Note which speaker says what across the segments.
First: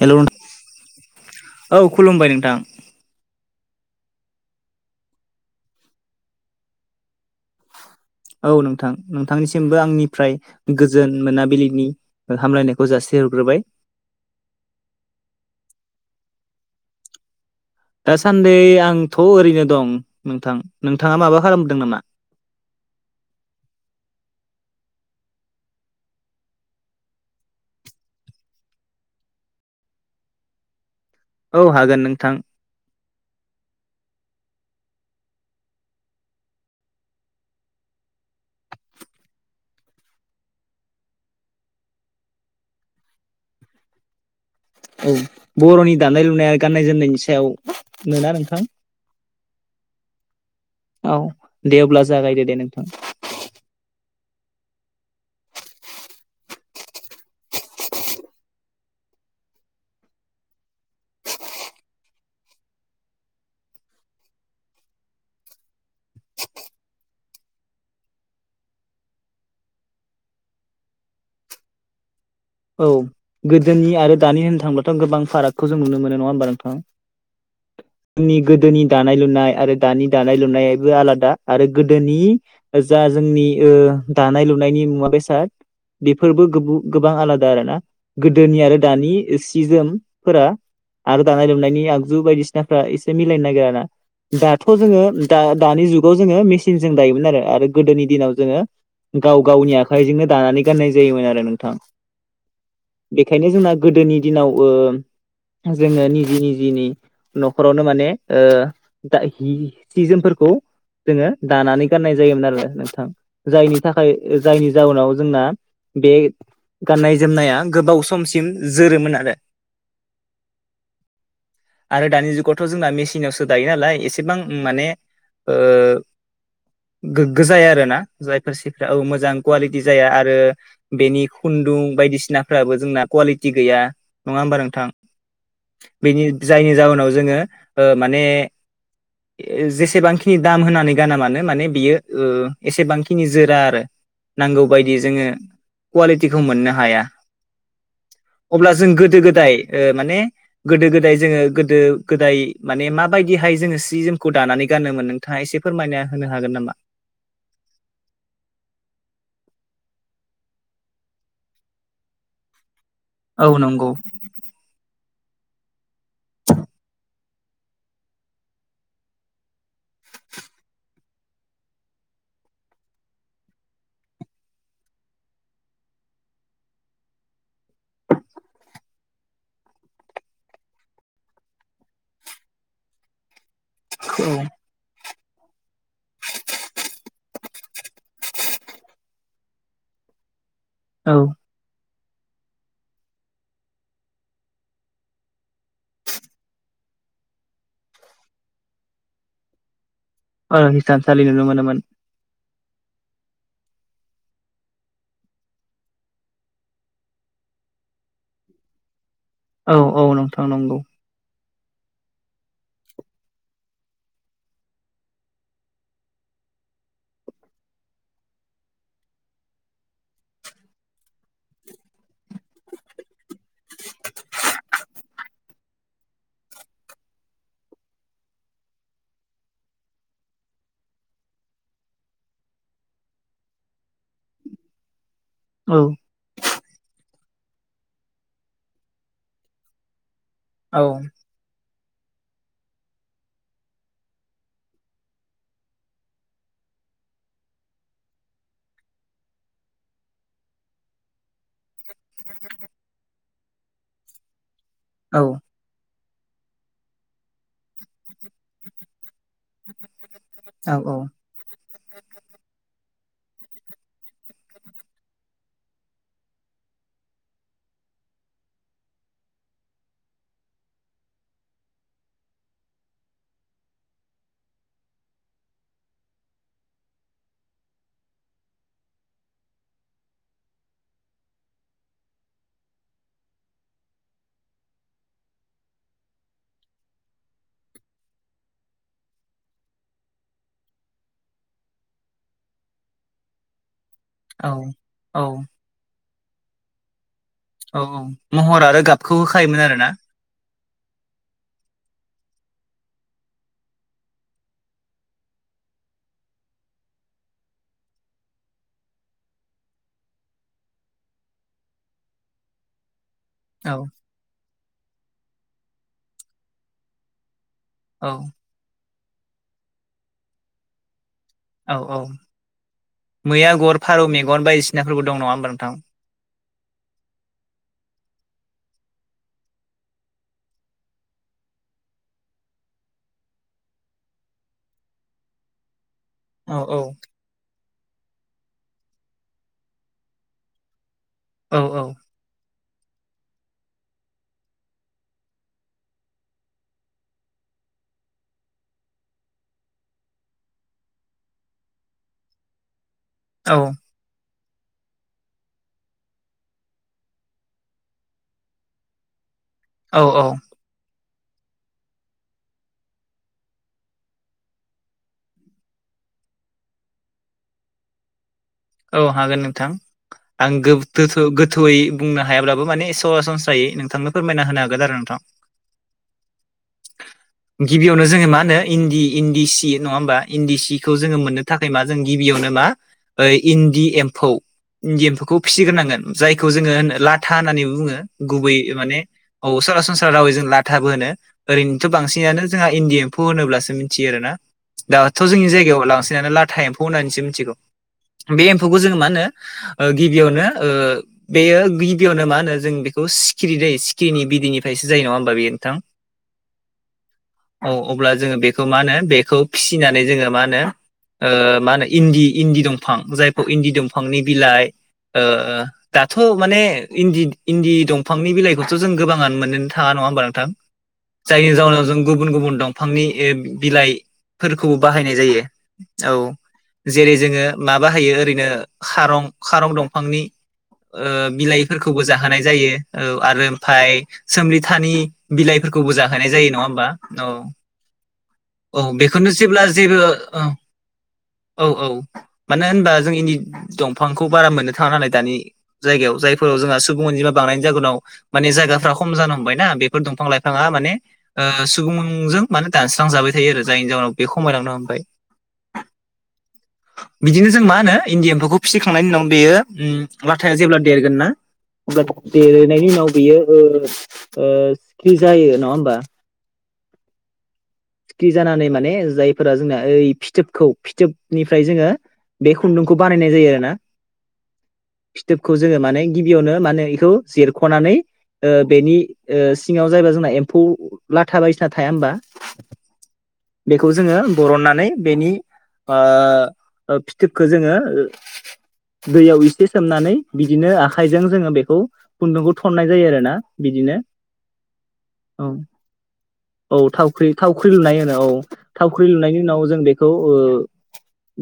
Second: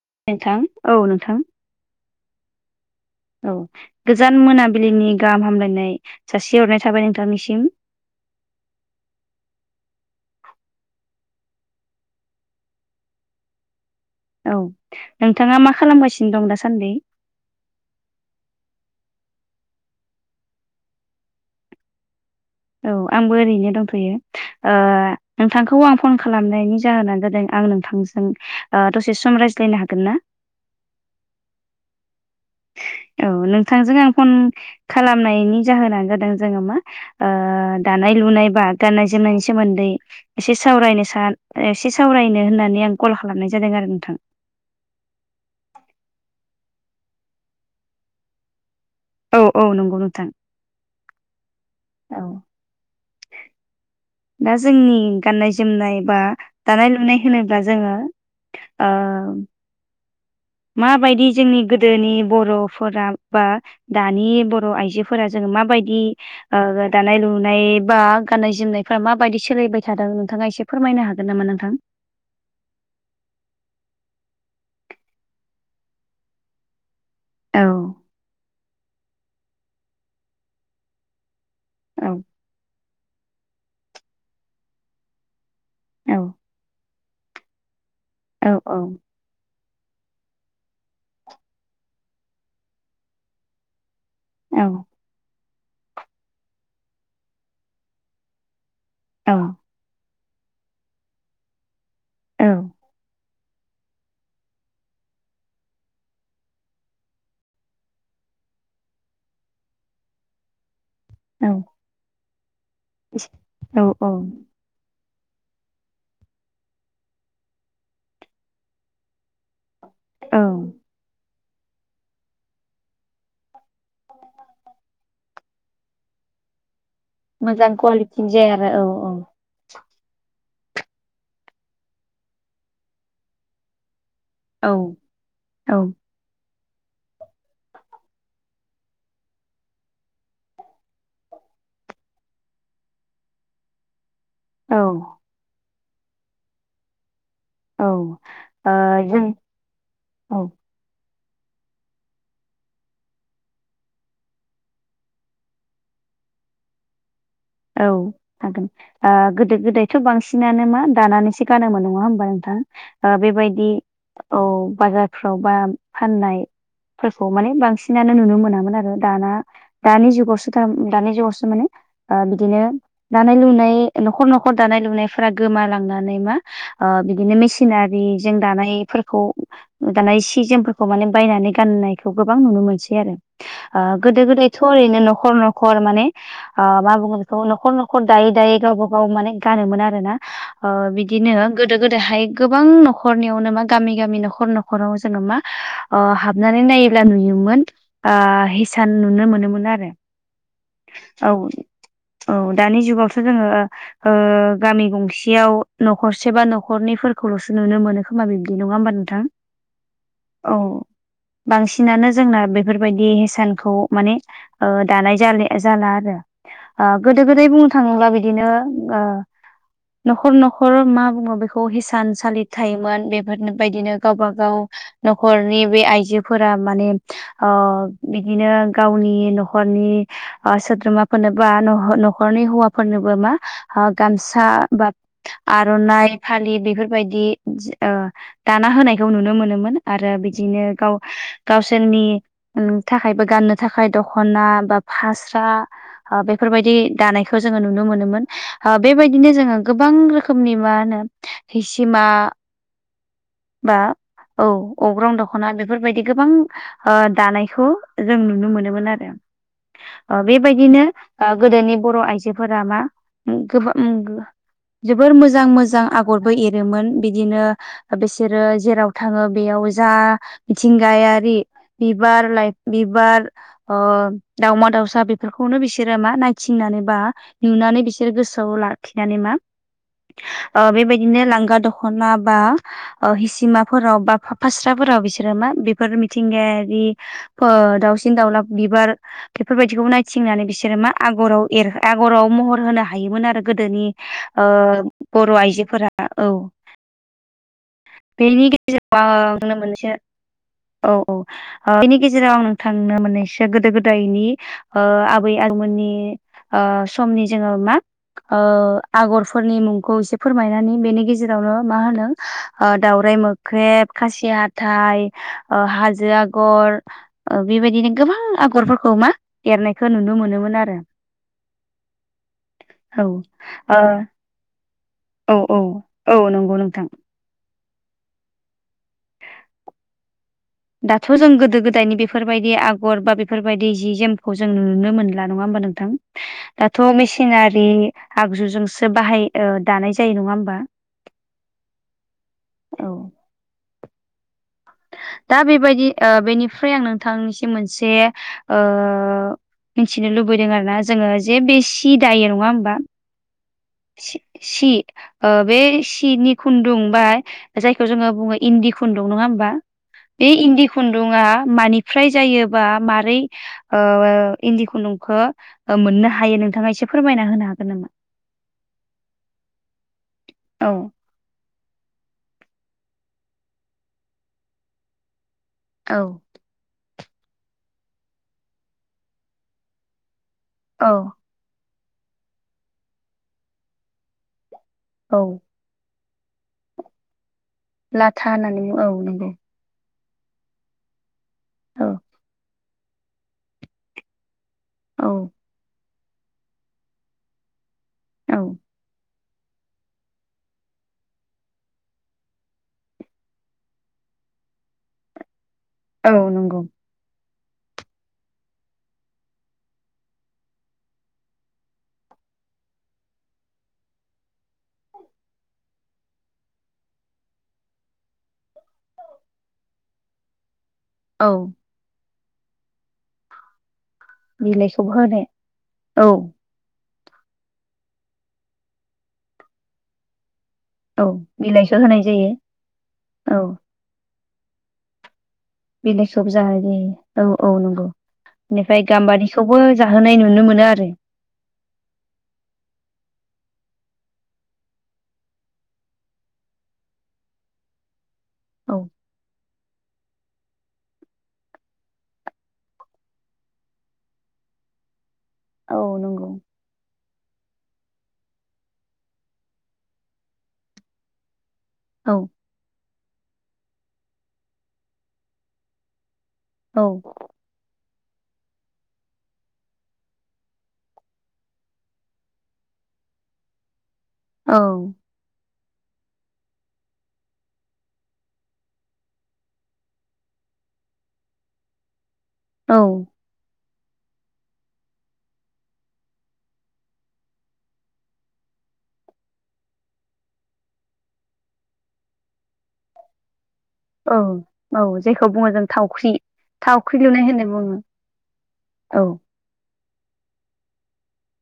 Speaker 1: हेल'
Speaker 2: नोंथां औ नोंथां
Speaker 1: औ खुलुमबाय नोंथां
Speaker 2: औ गोजान मोनाबिलिनि गाहाम हामलायनाय सासे हरनाय थाबाय नोंथांनिसिम।
Speaker 1: औ नोंथां नोंथांनिसिमबो आंनिफ्राय गोजोन मोनाबिलिनि हामलायनायखौ जासि हरग्रोबाय।
Speaker 2: औ नोंथाङा मा खालामगासिनो दं दासान्दि?
Speaker 1: दासान्दि आंथ' ओरैनो दं नोंथां नोंथाङा माबा खालामदों नामा?
Speaker 2: औ आंबो ओरैनो दंथैयो ओ नोंथांखौ आं फन खालामनायनि जाहोनानो जादों आं नोंथां जों दसे सम रायज्लायनो हागोन ना?
Speaker 1: औ हागोन नोंथां।
Speaker 2: औ नोंथांजों आं फन खालामनायनि जाहोनानो जादों जोङो मा दानाय लुनाय बा गाननाय जोमनायनि सोमोन्दै एसे सावरायनो स एसे सावरायनो होननानै आं कल खालामनाय जादों आरो नोंथां।
Speaker 1: औ बर'नि दानाय लुनाया गान्नाय जोमनायनि सायाव मोना नोंथां?
Speaker 2: औ औ नंगौ नोंथां
Speaker 1: औ दे अब्ला
Speaker 2: औ
Speaker 1: जागायदो दे नोंथां।
Speaker 2: [inaudible] दा जोंनि गाननाय जोमनाय बा दानाय लुनाय होनोब्ला जोङो आ माबायदि जोंनि गोदोनि बर'फोरा बा दानि बर' आइजोफोरा जोङो माबायदि दानाय लुनाय बा गाननाय जोमनायफोरा्रा माबायदि सोलिबाय थादों नोंथाङा एसे फोरमायनो हागोन नामा नोंथां?
Speaker 1: औ गोदोनि आरो दानि होननो थांब्लाथ' गोबां फारागखौ जों नुनो मोनो नङा होमबा नोंथां?
Speaker 2: औ
Speaker 1: जोंनि गोदोनि दानाय लुनाय आरो दानि दानाय लुनायाबो आलादा। आरो
Speaker 2: औ
Speaker 1: गोदोनि जा जोंनि दानाय लुनायनि मुवा बेसाद
Speaker 2: औ
Speaker 1: बेफोरबो गोबां आलादा आरोना
Speaker 2: औ
Speaker 1: गोदोनि
Speaker 2: औ
Speaker 1: आरो दानि सि जोमफोरा आरो दानाय लुनायनि आगजु बायदिसिनाफोरा एसे मिलायनो नागिर ना? दाथ'
Speaker 2: औ
Speaker 1: जोंङो द दानि जुगाव जोङो मेसििनजों दायोमोन आरो आरो गोदोनि दिनाव जोंङो
Speaker 2: औ
Speaker 1: गाव गावनि आखाइजोंनो दानानै गाननाय जायोमोन आरो नोंथां।
Speaker 2: औ
Speaker 1: बेखायनो जोंना गोदोनि दिनाव जोंङो निजि निजिनि न'खरावनो माने दा सि जोमफोरखौ जोङो
Speaker 2: औ
Speaker 1: दानानै गाननाय जायोमोन आरो नोंथां जायनि
Speaker 2: औ औ
Speaker 1: थाखाय जायनि जाउनाव जोंना बे गाननाय जोमनाया गोबाव समसिम जोरोमोन आरो।
Speaker 2: औ
Speaker 1: आरो दानि जुगावथ' जोंना मेसििनावसो दायो नालाय एसेबां माने गोगगोजाया
Speaker 2: मोजां
Speaker 1: आरोना
Speaker 2: कुवालिटिनि जाया
Speaker 1: जायफोर
Speaker 2: आरो
Speaker 1: सिफ्रा औ मोजां कुवालिटि जाया आरो बेनि खुन्दुं बायदिसिनाफ्राबो जोंना कुवालिटि गैया। नङा होमबा
Speaker 2: औ
Speaker 1: नोंथां
Speaker 2: औ
Speaker 1: बेनि जायनि जाहोनाव जोङो माने
Speaker 2: [inaudible]
Speaker 1: जेसेबांखिनि दाम होनानै गाना मानो माने बियो एसेबांखिनि जोरा आरो।
Speaker 2: औ
Speaker 1: नांगौबायायदि जोंङो कुवालिटिखौ मोननो हाया।
Speaker 2: औ
Speaker 1: अब्ला
Speaker 2: औ ओ
Speaker 1: जों गोदो गोदाय ओ माने
Speaker 2: औ
Speaker 1: गोदो गोदाय जोंङो गोदो गोदाय माने माबायदिहाय जोंङो सि जोमखौ दानानै गानोमोन नों नोंथांङा एसे फोरमायना होनो हागोन नामा?
Speaker 2: औ हागोन। गोदो गोदायथ' बांसिनानो मा दानानैसो गानोमोन नंङा होमबा नोंथां?
Speaker 1: औ
Speaker 2: बेबायदि
Speaker 1: नंगौ
Speaker 2: औ बाजारफ्राव बा फाननाय फोरखौ माने बांसिनानो नुनो मोनामोन आरो दाना दानि जुगावसो थार दानि जुगावसो माने बिदिनो दानाय लुनाय न'खर न'खर दानाय लुनायफोरा गोमालांनानै मा ओ बिदिनो मेसिनारिजों दानायफोरखौ दाना सि जोमफोरखौ माने बायनानै गाननायखौ गोबां नुनो मोनसै आरो। ओ गोदो
Speaker 1: औ
Speaker 2: गोदायथ' ओरैनो न'खर न'खर माने ओ खौ न'खर न'खर दायै दायै गावबा गाव माने गानोमोन आरो ना बिदिनो
Speaker 1: औ
Speaker 2: गोदो गोदोहाय गोबां न'खरनियावनो मा गामि गामि न'खर न'खराव जोंङो मा ओ हाबनानै नायोब्ला नुयोमोन ओ हिसान नुनो मोनोमोन आरो।
Speaker 1: अ हिसथान
Speaker 2: औ
Speaker 1: सालि नुनो मोनोमोन।
Speaker 2: औ दानि जुगावथ' जोंङो गामि गंसेयाव न'खरसे बा न'खरनिफोरखौल'सो नुनो मोनो खोमा बिब्दि नंङा होमबा नोंथां
Speaker 1: औ औ नोंथां नंगौ
Speaker 2: बांसिनानो जोंना बेफोरबायदि हिसानखौ माने दानाय जाले जाला आरो गोदो गोदाय बुंनो थाङोब्ला बिदिनो न'खर न'खर मा बुंङो बेखौ हिसान सालि थायोमोन बेफोरबायायदिनो गावब गाव न'खरनि बे आइजो फोर माने बिदिनो गावनि न'खरनि सोद्रोमाफोरनो बा न'खरनि हौवाफोरनोबो मा गामसा बा
Speaker 1: औ
Speaker 2: आर'नाइ फालि बेफोरबायदि दाना होनायखौ नुनो मोनोमोन आरो बिदिनो
Speaker 1: औ
Speaker 2: गाव गावसोरनि थाखायबो गाननो थाखाय दख'ना बा फास्रा बेफोरबायदि दानायखौ जोंङो नुनो मोनोमोन बेबायदिनो जोंङो गोबां रोखोमनि मा होनो हिसिमा बा औ
Speaker 1: औ
Speaker 2: अग्रं दख'ना बेफोरबायदि गोबां दानायखौ जों नुनो मोनोमोन आरो
Speaker 1: औ
Speaker 2: बेबायदिनो गोदोनि बर' आइजोफोरा मा गोबां जोबोर मोजां मोजां आगरबो एरोमोन बिदिनो बिसोरो जेराव थाङो बेयाव जा मिथिंगायारि बिबार लाइ बिबार अ दाावमा दाउसा बेफोरखौनो बिसोरो मा नायथिंनानै बा नुनानै बिसोर गोसोआव लाखिनानै मा बेबायदिनो लांगा दख'ना बा हिसिमाफोराव बा फास्राफोराव बिसोरो मा बेफोर मिथिंगायारि दाउसिन दाउला बिबार बेफोरबायदिखौ नायथिंनानै बिसोरो मा आगराव एर आगराव महर होनो हायोमोन आरो गोदोनि
Speaker 1: औ औ
Speaker 2: बर' आइजोफोरा औ
Speaker 1: औ औ
Speaker 2: बेनि
Speaker 1: महर आरो
Speaker 2: गेजेराव
Speaker 1: गाबखौ
Speaker 2: आंनो
Speaker 1: होखायोमोन आरोना
Speaker 2: मोनसे औ औ बिनि गेजेराव आं नोंथांनो मोने एसे गोदो गोदायनि आबै आइमोननि ओ समनि जोंङो मा आगरफोरनि मुंखौ एसे फोरमायनानै बेनि गेजेरावनो मा होनो दाावराय
Speaker 1: औ
Speaker 2: मोख्रेब खासि हाथाइ हाजो आगर बेबायदिनो
Speaker 1: औ
Speaker 2: गोबां आगरफोरखौ मा एरनायखौ नुनो मोनोमोन आरो
Speaker 1: औ औ
Speaker 2: औ
Speaker 1: मै आगर फारौ मेगन बायदिसिना
Speaker 2: औ औ औ नंगौ नोंथां दाथ' जों गोदो गोदायनि बेफोरबायदि आगर बा बेफोरबायदि जि जोमखौ जों नुनो मोनला नङा होमबा नोंथां
Speaker 1: औ औ
Speaker 2: दाथ' मेसिनारि आगजुजोंसो बाहाय दानाय जायो नङा होमबा
Speaker 1: औ औ
Speaker 2: औ दा बेबायदि बेनिफ्राय आं नोंथांनिसिम मोनसे मिथिनो लुबैदों आरो ना जोङो जे बे सि दायो नङा होमबा
Speaker 1: औ
Speaker 2: सि बे सिनि खुन्दुं बा जायखौ जोङो बुङो इन्दि खुन्दुं नङा होमबा
Speaker 1: औ औ
Speaker 2: बे इन्दि खुन्दुा मानिफ्राय जायोबा मारै इन्दि खुन्दुंखौ मोननो हायो नोंथाङा एसे फोरमायना होनो हागोन नामा
Speaker 1: औ हागोन नोंथां आं गो
Speaker 2: औ
Speaker 1: गोथौयै बुंनो हायाब्लाबो माने सरासनस्रायै नोंथांनो फोरमायना होनो हागोन आरो नोंथां
Speaker 2: औ
Speaker 1: गिबियावनो जोङो मा होनो इन्दि इन्दि सि नङा होमबा इन्दि
Speaker 2: औ
Speaker 1: सिखौ जोङो मोननो थाखाय मा जों गिबियावनो मा ओ इन्दि एम्फौ इन्दि
Speaker 2: औ
Speaker 1: एम्फौखौ फिसिग्रोनांगोन जायखौ जोङो होनो लाथा होननानै बुङो
Speaker 2: लाथा
Speaker 1: गुबै
Speaker 2: होननानै बुङो
Speaker 1: माने
Speaker 2: औ नंगौ
Speaker 1: सरासनस्रा रावै जों लाथाबो होनो
Speaker 2: औ
Speaker 1: ओरैनोथ' बांसिनानो जोंहा इन्दि एम्फौ होनोब्लासो मिथियो आरो ना
Speaker 2: औ
Speaker 1: दाथ' जोंनि जायगायाव लांसै लाथा एमफौ एम्फौ होननानैसो मिथिगौ
Speaker 2: औ
Speaker 1: बे एम्फौखौ जोङो मा होनो गिबियावनो बेयो गिबियावनो मा होनो जों बेखौ सिखिरि दै सिखिरिनि बिदैनिफ्रायसो जायो नङा होमबा बे नोंथां
Speaker 2: औ नंगौ
Speaker 1: औ अब्ला जोङो बेखौ मा होनो बेखौ फिसिनानै जोङो मा होनो मा होनो इन्दि इन्दि दंफां जायफोर इन्दि दंफांनि बिलाइ दाथ' माने इन्दि इन्दि दंफांनि बिलाइखौथ' जों गोबाङानो मोननोनो थाङा नङा होमबा नोंथां
Speaker 2: औ
Speaker 1: जायनि जाउनाव जों गुबुन गुबुन दंफांनि बिलाइ फोरखौबो
Speaker 2: बिलाइखौबो
Speaker 1: बाहायनाय
Speaker 2: होनाय
Speaker 1: जायो औ जेरै जोङो माबाहायो ओरैनो खारं खारं दंफांनि
Speaker 2: औ बिलाइखौ
Speaker 1: बिलाइफोरखौबो
Speaker 2: होनाय
Speaker 1: जाहोनाय जायो औ आरो ओमफफ्राय सोमलिथानि बिलाइफोरखौबो जाहोनाय
Speaker 2: बिलाइखौबो
Speaker 1: जायो
Speaker 2: जानाय
Speaker 1: नङा होमबा
Speaker 2: जायो
Speaker 1: औ
Speaker 2: नंगौ बेनिफ्राय
Speaker 1: औ बेखौनो
Speaker 2: गाम्बारिखौबो
Speaker 1: जेब्ला जेबो
Speaker 2: जाहोनाय नुनो मोनो आरो
Speaker 1: औ औ मानो होनबा जों इनदि दंफांखौ बारा मोननो थाङा नालाय दानि जायगायाव जायफोराव जोंहा सुबुं अनजिमा बांनायनि जाहोनाव माने
Speaker 2: औ
Speaker 1: जायगाफ्रा खम जानो हमबायना बे दंफां लाइफाङा माने सुबुंजों माने दानस्रांजाबाय थायो आरो जायनि जाउाहनाव बे खमायलांनो हबाय
Speaker 2: औ नंगौ
Speaker 1: बिदिनो जों मा होनो इन्दि एम्फौखौ फिसिखांनायनि उनाव बेयो लाथाया जेब्ला देरगोन ना अब्ला
Speaker 2: औ
Speaker 1: देरनायनि उनाव बियो सिख्रि जायो नङा होमबा
Speaker 2: औ
Speaker 1: फि्रि जानानै माने जायफोरा जोंना ओइ फिथोबखौ फिथोबनिफ्राय जोङो बे खुन्दुंखौ बानायनाय जायो आरो ना
Speaker 2: औ
Speaker 1: फिथोबखौ जोङो माने गिबियावनो माने बेखौ जिरख'नानै बेनि सिङाव जायबा जोंना एम्फौ लाथा बायसा थाया होमबा
Speaker 2: औ
Speaker 1: बेखौ जोङो बरननानै बेनि फिथोबखौ जोङो दैयाव इसे सोमनानै बिदिनो आखाइजों जोङो बेखौ खुन्दुंखौ थननाय जायो आरो ना
Speaker 2: औ औ जेखौ बुङो जों थावख्रि
Speaker 1: औ
Speaker 2: लुनाय
Speaker 1: थावख्रि
Speaker 2: होननानै
Speaker 1: थावख्रि
Speaker 2: बुङो
Speaker 1: लुनाय होनो औ
Speaker 2: औ
Speaker 1: थावख्रि लुनायनि उनाव जों बेखौ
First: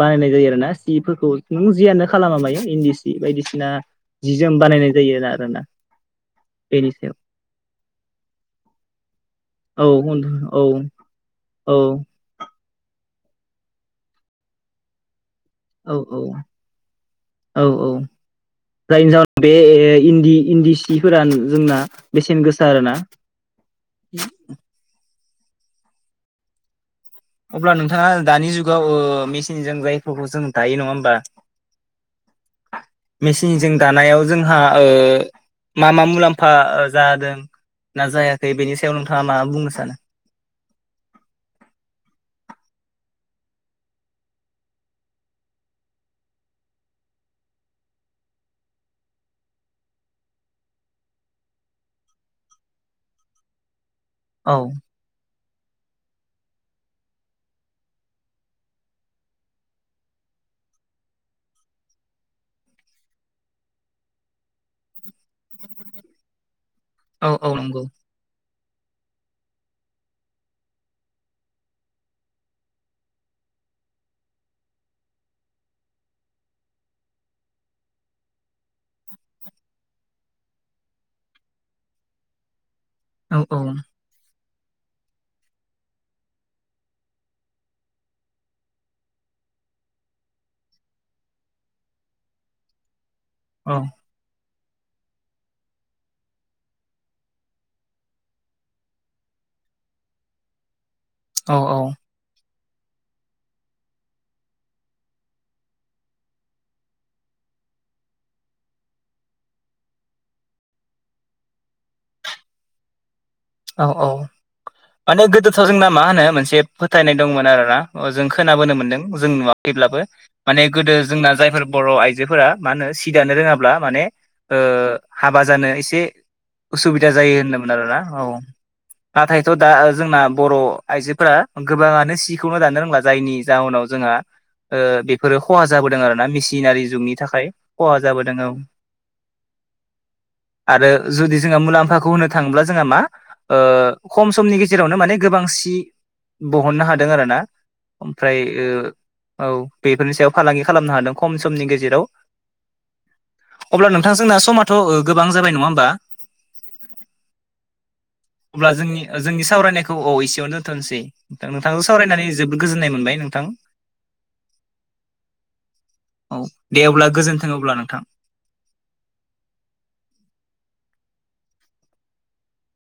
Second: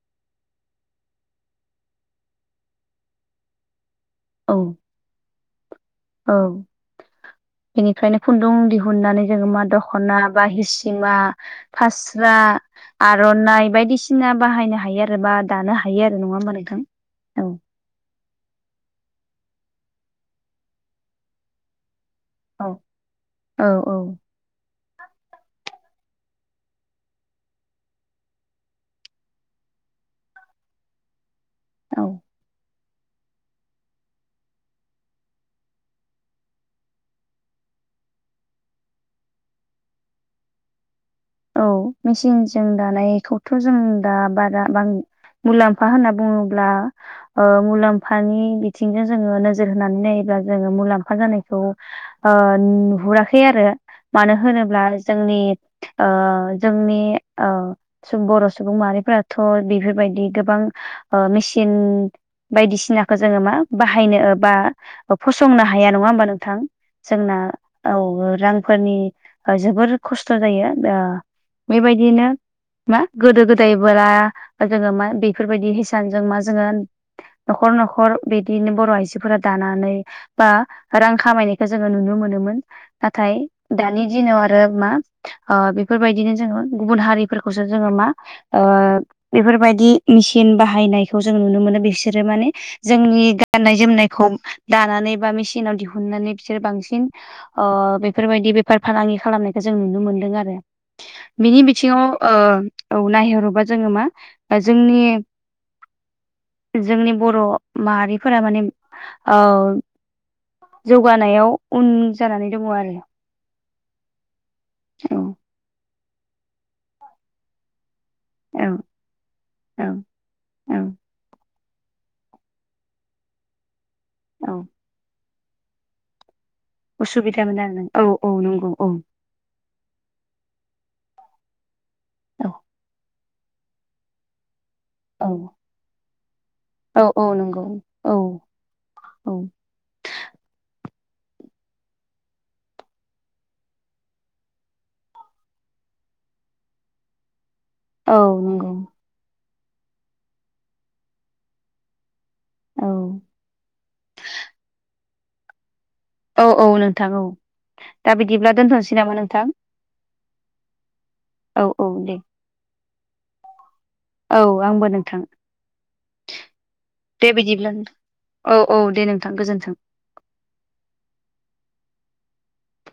Speaker 1: बानायनाय जायो आरो ना सिफोरखौ नों जियानो खालामा मायो इन्दि सि बायदिसिना जि
Speaker 2: औ
Speaker 1: जोम बानायनाय जायो आरोना
Speaker 2: औ
Speaker 1: बेनि सायाव
Speaker 2: बेनिफ्रायनो खुन्दुं दिहुननानै जोङो मा
Speaker 1: औ
Speaker 2: दख'ना बा
Speaker 1: औ औ
Speaker 2: हिसिमा फार्स्ट आर'नाइ बायदिसिना बाहायनो हायो आरोबा
Speaker 1: औ औ औ औ जायनि जाहोनाव बे इन्दि इन्दि सिफोरा जोंना बेसेन
Speaker 2: औ
Speaker 1: गोसा आरोना
Speaker 2: औ औ
Speaker 1: अब्ला नोंथाङा दानि जुगाव मेसिनजों जायफोरखौ जों दायो नङा होमबा
Speaker 2: औ
Speaker 1: मेसिनजों दानायाव जोंहा मा मा मुलाम्फा जादों ना जायाखै बेनि सायाव नोंथाङा मा बुंनो सानो
Speaker 2: औ मेचिनजों दानायखौथ' जों दा बारा बां मुलाम्फा होनना बुङोब्ला मुलाम्फानि बिथिंजों जोङो नोजोर होनानै नायोब्ला जोङो मुलाम्फा जानायखौ नुहुराखै आरो मानो
Speaker 1: औ
Speaker 2: होनोब्ला जोंनि जोंनि बर' सुबुं माहारिफोराथ' बेफोरबायदि गोबां मेसिन बायदिसिनाखौ जोङो मा बाहायनो बा फसंनो हाया नङा होमबा नोंथां
Speaker 1: औ
Speaker 2: जोंना
Speaker 1: औ नंगौ
Speaker 2: औ रांफोरनि जोबोर खस्थ' जायो बेबायदिनो मा गोदो गोदाय बा जोङो मा बेफोरबायदि हिसानजों मा जोङो न'खर न'खर बिदिनो बर' आइजोफोरा दानानै बा रां खामायनायखौ जोङो नुनो मोनोमोन
Speaker 1: औ
Speaker 2: नाथाय
Speaker 1: औ
Speaker 2: दानि दिनाव आरो मा बेफोरबायदिनो जोङो गुबुन हारिफोरखौसो जोङो मा बेफोरबायदि मेसििन बाहायनायखौ जों नुनो मोनो बिसोरो माने जोंनि गाननाय
Speaker 1: औ
Speaker 2: जोमनायखौ दानानै बा मेसििनाव दिहुननानै बिसोर बांसिन बेफोरबायदि बेफार फालांगि खालामनायखौ जों नुनो मोनदों आरो
Speaker 1: औ
Speaker 2: बिनि बिथिङाव औ नायहरोबा जोङो मा जोंनि जोंनि बर' माहारिफोरा माने जौगानायाव उन जानानै दङ आरो
Speaker 1: औ औ
Speaker 2: औ
Speaker 1: माने गोदोथाव जोंना मा होनो मोनसे फोथायनाय दंमोन आरो ना जों
Speaker 2: औ
Speaker 1: खोनाबोनो मोन्दों जों
Speaker 2: औ
Speaker 1: नुवाखैब्लाबो माने
Speaker 2: औ
Speaker 1: गोदो जोंना जायफोर बर' आइजोफोरा मा होनो सि दानो रोङाब्ला माने
Speaker 2: औ
Speaker 1: हाबा जानो एसे उसुबिदा जायो
Speaker 2: उसुबिदामोन आरो
Speaker 1: होनोमोन
Speaker 2: नों
Speaker 1: आरोना औ
Speaker 2: नंगौ औ
Speaker 1: नाथायथ' दा जोंना बर' आइजोफोरा गोबाङानो
Speaker 2: औ
Speaker 1: सिखौनो दानो रोंला जायनि जाहोनाव जोंहा
Speaker 2: औ
Speaker 1: बेफोरो खहा जाबोदों आरोना मिसिन दिनारि
Speaker 2: औ
Speaker 1: जुगनि
Speaker 2: औ
Speaker 1: थाखाय
Speaker 2: नंगौ
Speaker 1: खहा जाबोदों औ
Speaker 2: औ
Speaker 1: आरो जुदि जोङो मुलाम्फाखौ जोंहा मा खम समनि गेजेरावनो माने गोबां सि बहननो हादों आरो ना
Speaker 2: औ
Speaker 1: ओमफ्राय
Speaker 2: नंगौ
Speaker 1: औ बेफोरनि सायाव फालांगि खालामनो हादों खम समनि गेजेराव
Speaker 2: औ
Speaker 1: अब्ला नोंथांजोंना समाथ' गोबां जाबाय नङा होमबा
Speaker 2: औ औ नोंथां औ दा बिदिब्ला
Speaker 1: अब्ला
Speaker 2: दोनथ'नोसै
Speaker 1: जोंनि
Speaker 2: नामा नोंथां
Speaker 1: जोंनि सावरायनायखौ औ एसेयावनो दोनथनोसै
Speaker 2: औ औ
Speaker 1: नोंथांजों
Speaker 2: दे
Speaker 1: सावरायनानै जोबोद गोजोननाय मोनबाय नोंथां
Speaker 2: औ आंबो नोंथां
Speaker 1: औ दे अब्ला गोजोनथों अब्ला नोंथां
Speaker 2: औ औ दे नोंथां गोजोन्थों